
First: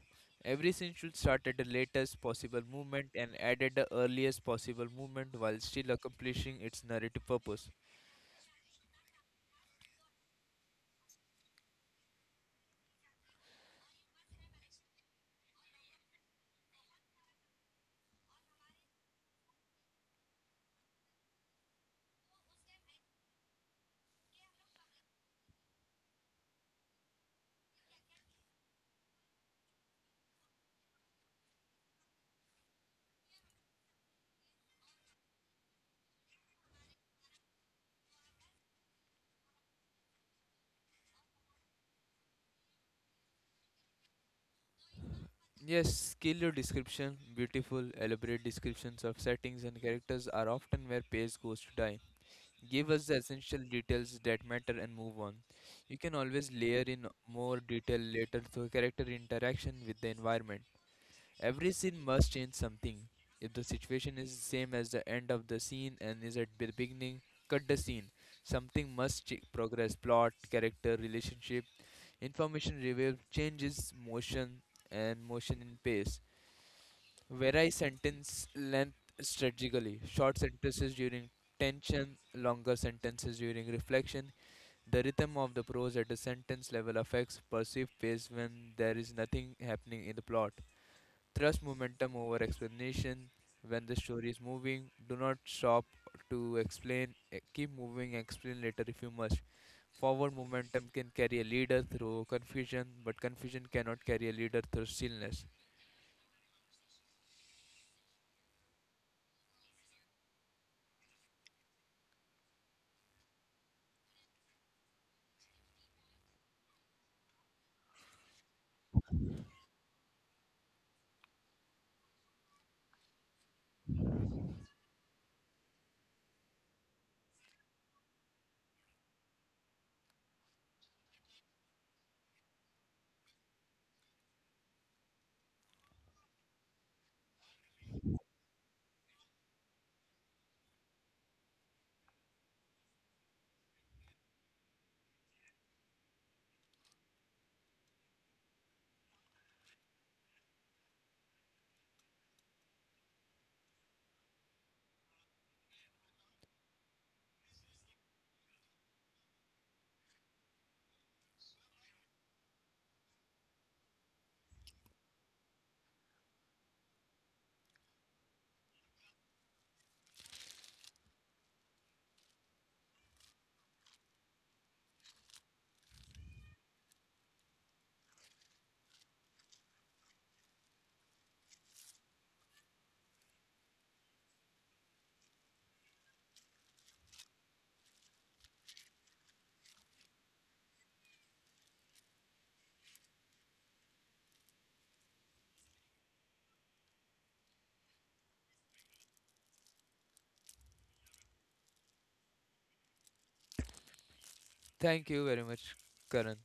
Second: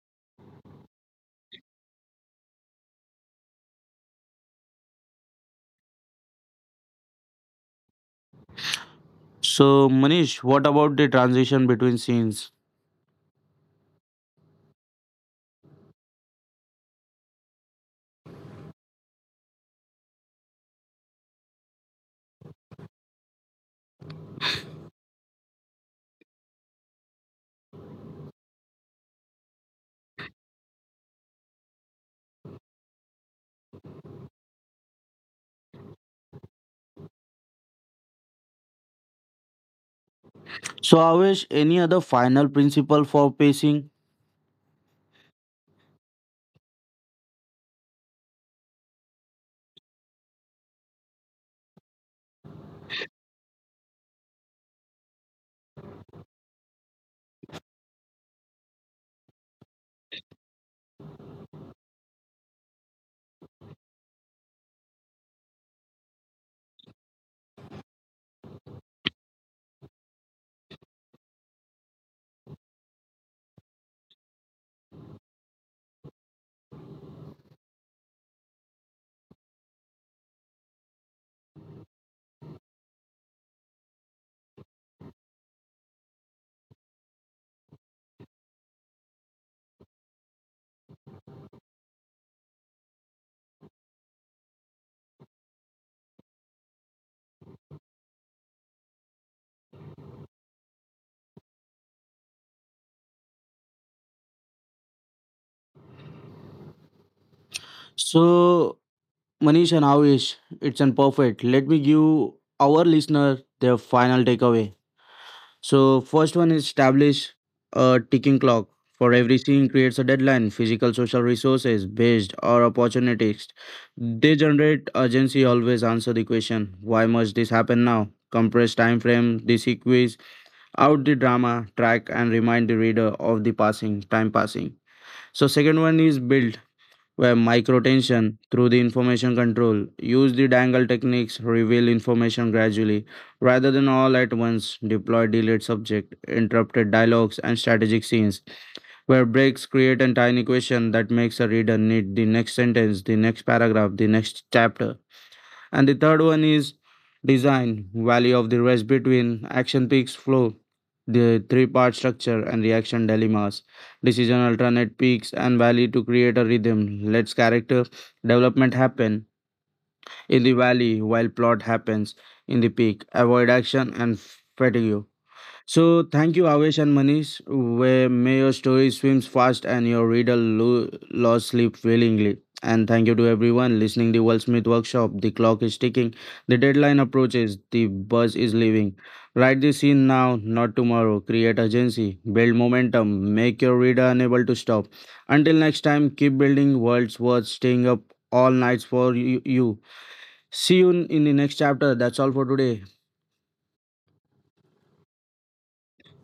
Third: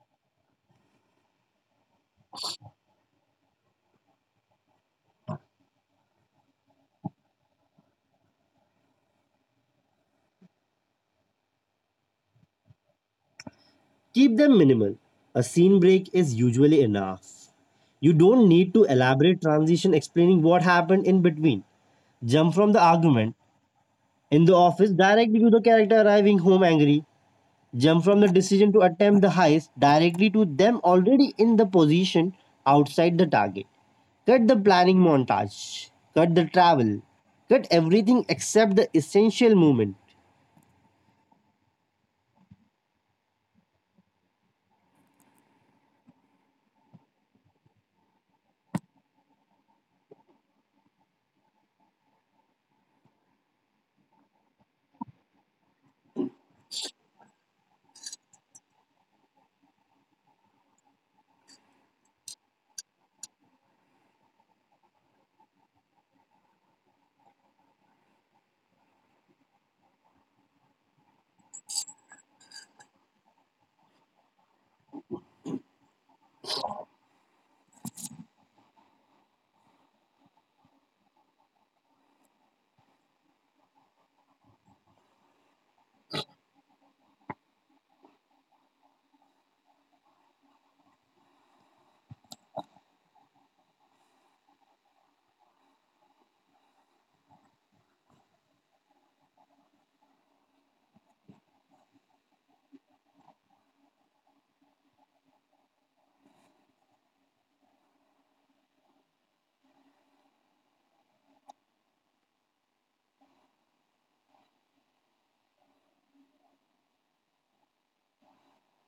Speaker 3: Every scene should start at the latest possible moment and end at the earliest possible moment while still accomplishing its narrative purpose.
Speaker 1: So, Manish, what about the transition between scenes?
Speaker 2: Keep them minimal. A scene break is usually enough. You don't need to elaborate transition explaining what happened in between. Jump from the argument in the office directly to the character arriving home angry. Jump from the decision to attempt the heist directly to them already in the position outside the target. Cut the planning montage. Cut the travel. Cut everything except the essential movement.
Speaker 1: So, Avesh, any other final principle for pacing?
Speaker 3: Yes, skill your description. Beautiful, elaborate descriptions of settings and characters are often where pace goes to die. Give us the essential details that matter and move on. You can always layer in more detail later through character interaction with the environment. Every scene must change something. If the situation is the same as the end of the scene and is at the beginning, cut the scene. Something must progress plot, character, relationship, information revealed, changes motion and motion in pace. Vary sentence length strategically. Short sentences during tension, longer sentences during reflection. The rhythm of the prose at the sentence level affects perceived pace when there is nothing happening in the plot. Trust momentum over explanation. When the story is moving, do not stop to explain. Keep moving, explain later if you must. Forward momentum can carry a leader through confusion, but confusion cannot carry a leader through stillness.
Speaker 1: So, Manish and Avesh, it's an perfect. Let me give our listener their final takeaway. So first one is establish a ticking clock for every scene creates a deadline. Physical social resources based or opportunities. They generate urgency always answer the question why must this happen now? Compress time frame, desequence out the drama, track and remind the reader of the passing time passing. So second one is build where microtension through the information control use the dangle techniques reveal information gradually rather than all at once deploy delayed subject interrupted dialogues and strategic scenes where breaks create a tiny question that makes a reader need the next sentence the next paragraph the next chapter and the third one is design, value of the rest between action peaks flow, the three-part structure and reaction dilemmas, decision alternate peaks and valley to create a rhythm. Let's character development happen in the valley while plot happens in the peak. Avoid action and fatigue. So thank you, Avesh and Manish. Where may your story swims fast and your reader lost sleep willingly. And thank you to everyone listening the Wordsmith Workshop. The clock is ticking. The deadline approaches. The buzz is leaving. Write the scene now, not tomorrow. Create urgency. Build momentum. Make your reader unable to stop. Until next time, keep building worlds worth staying up all nights for you. See you in the next chapter. That's all for today.
Speaker 3: Thank you very much, Karan.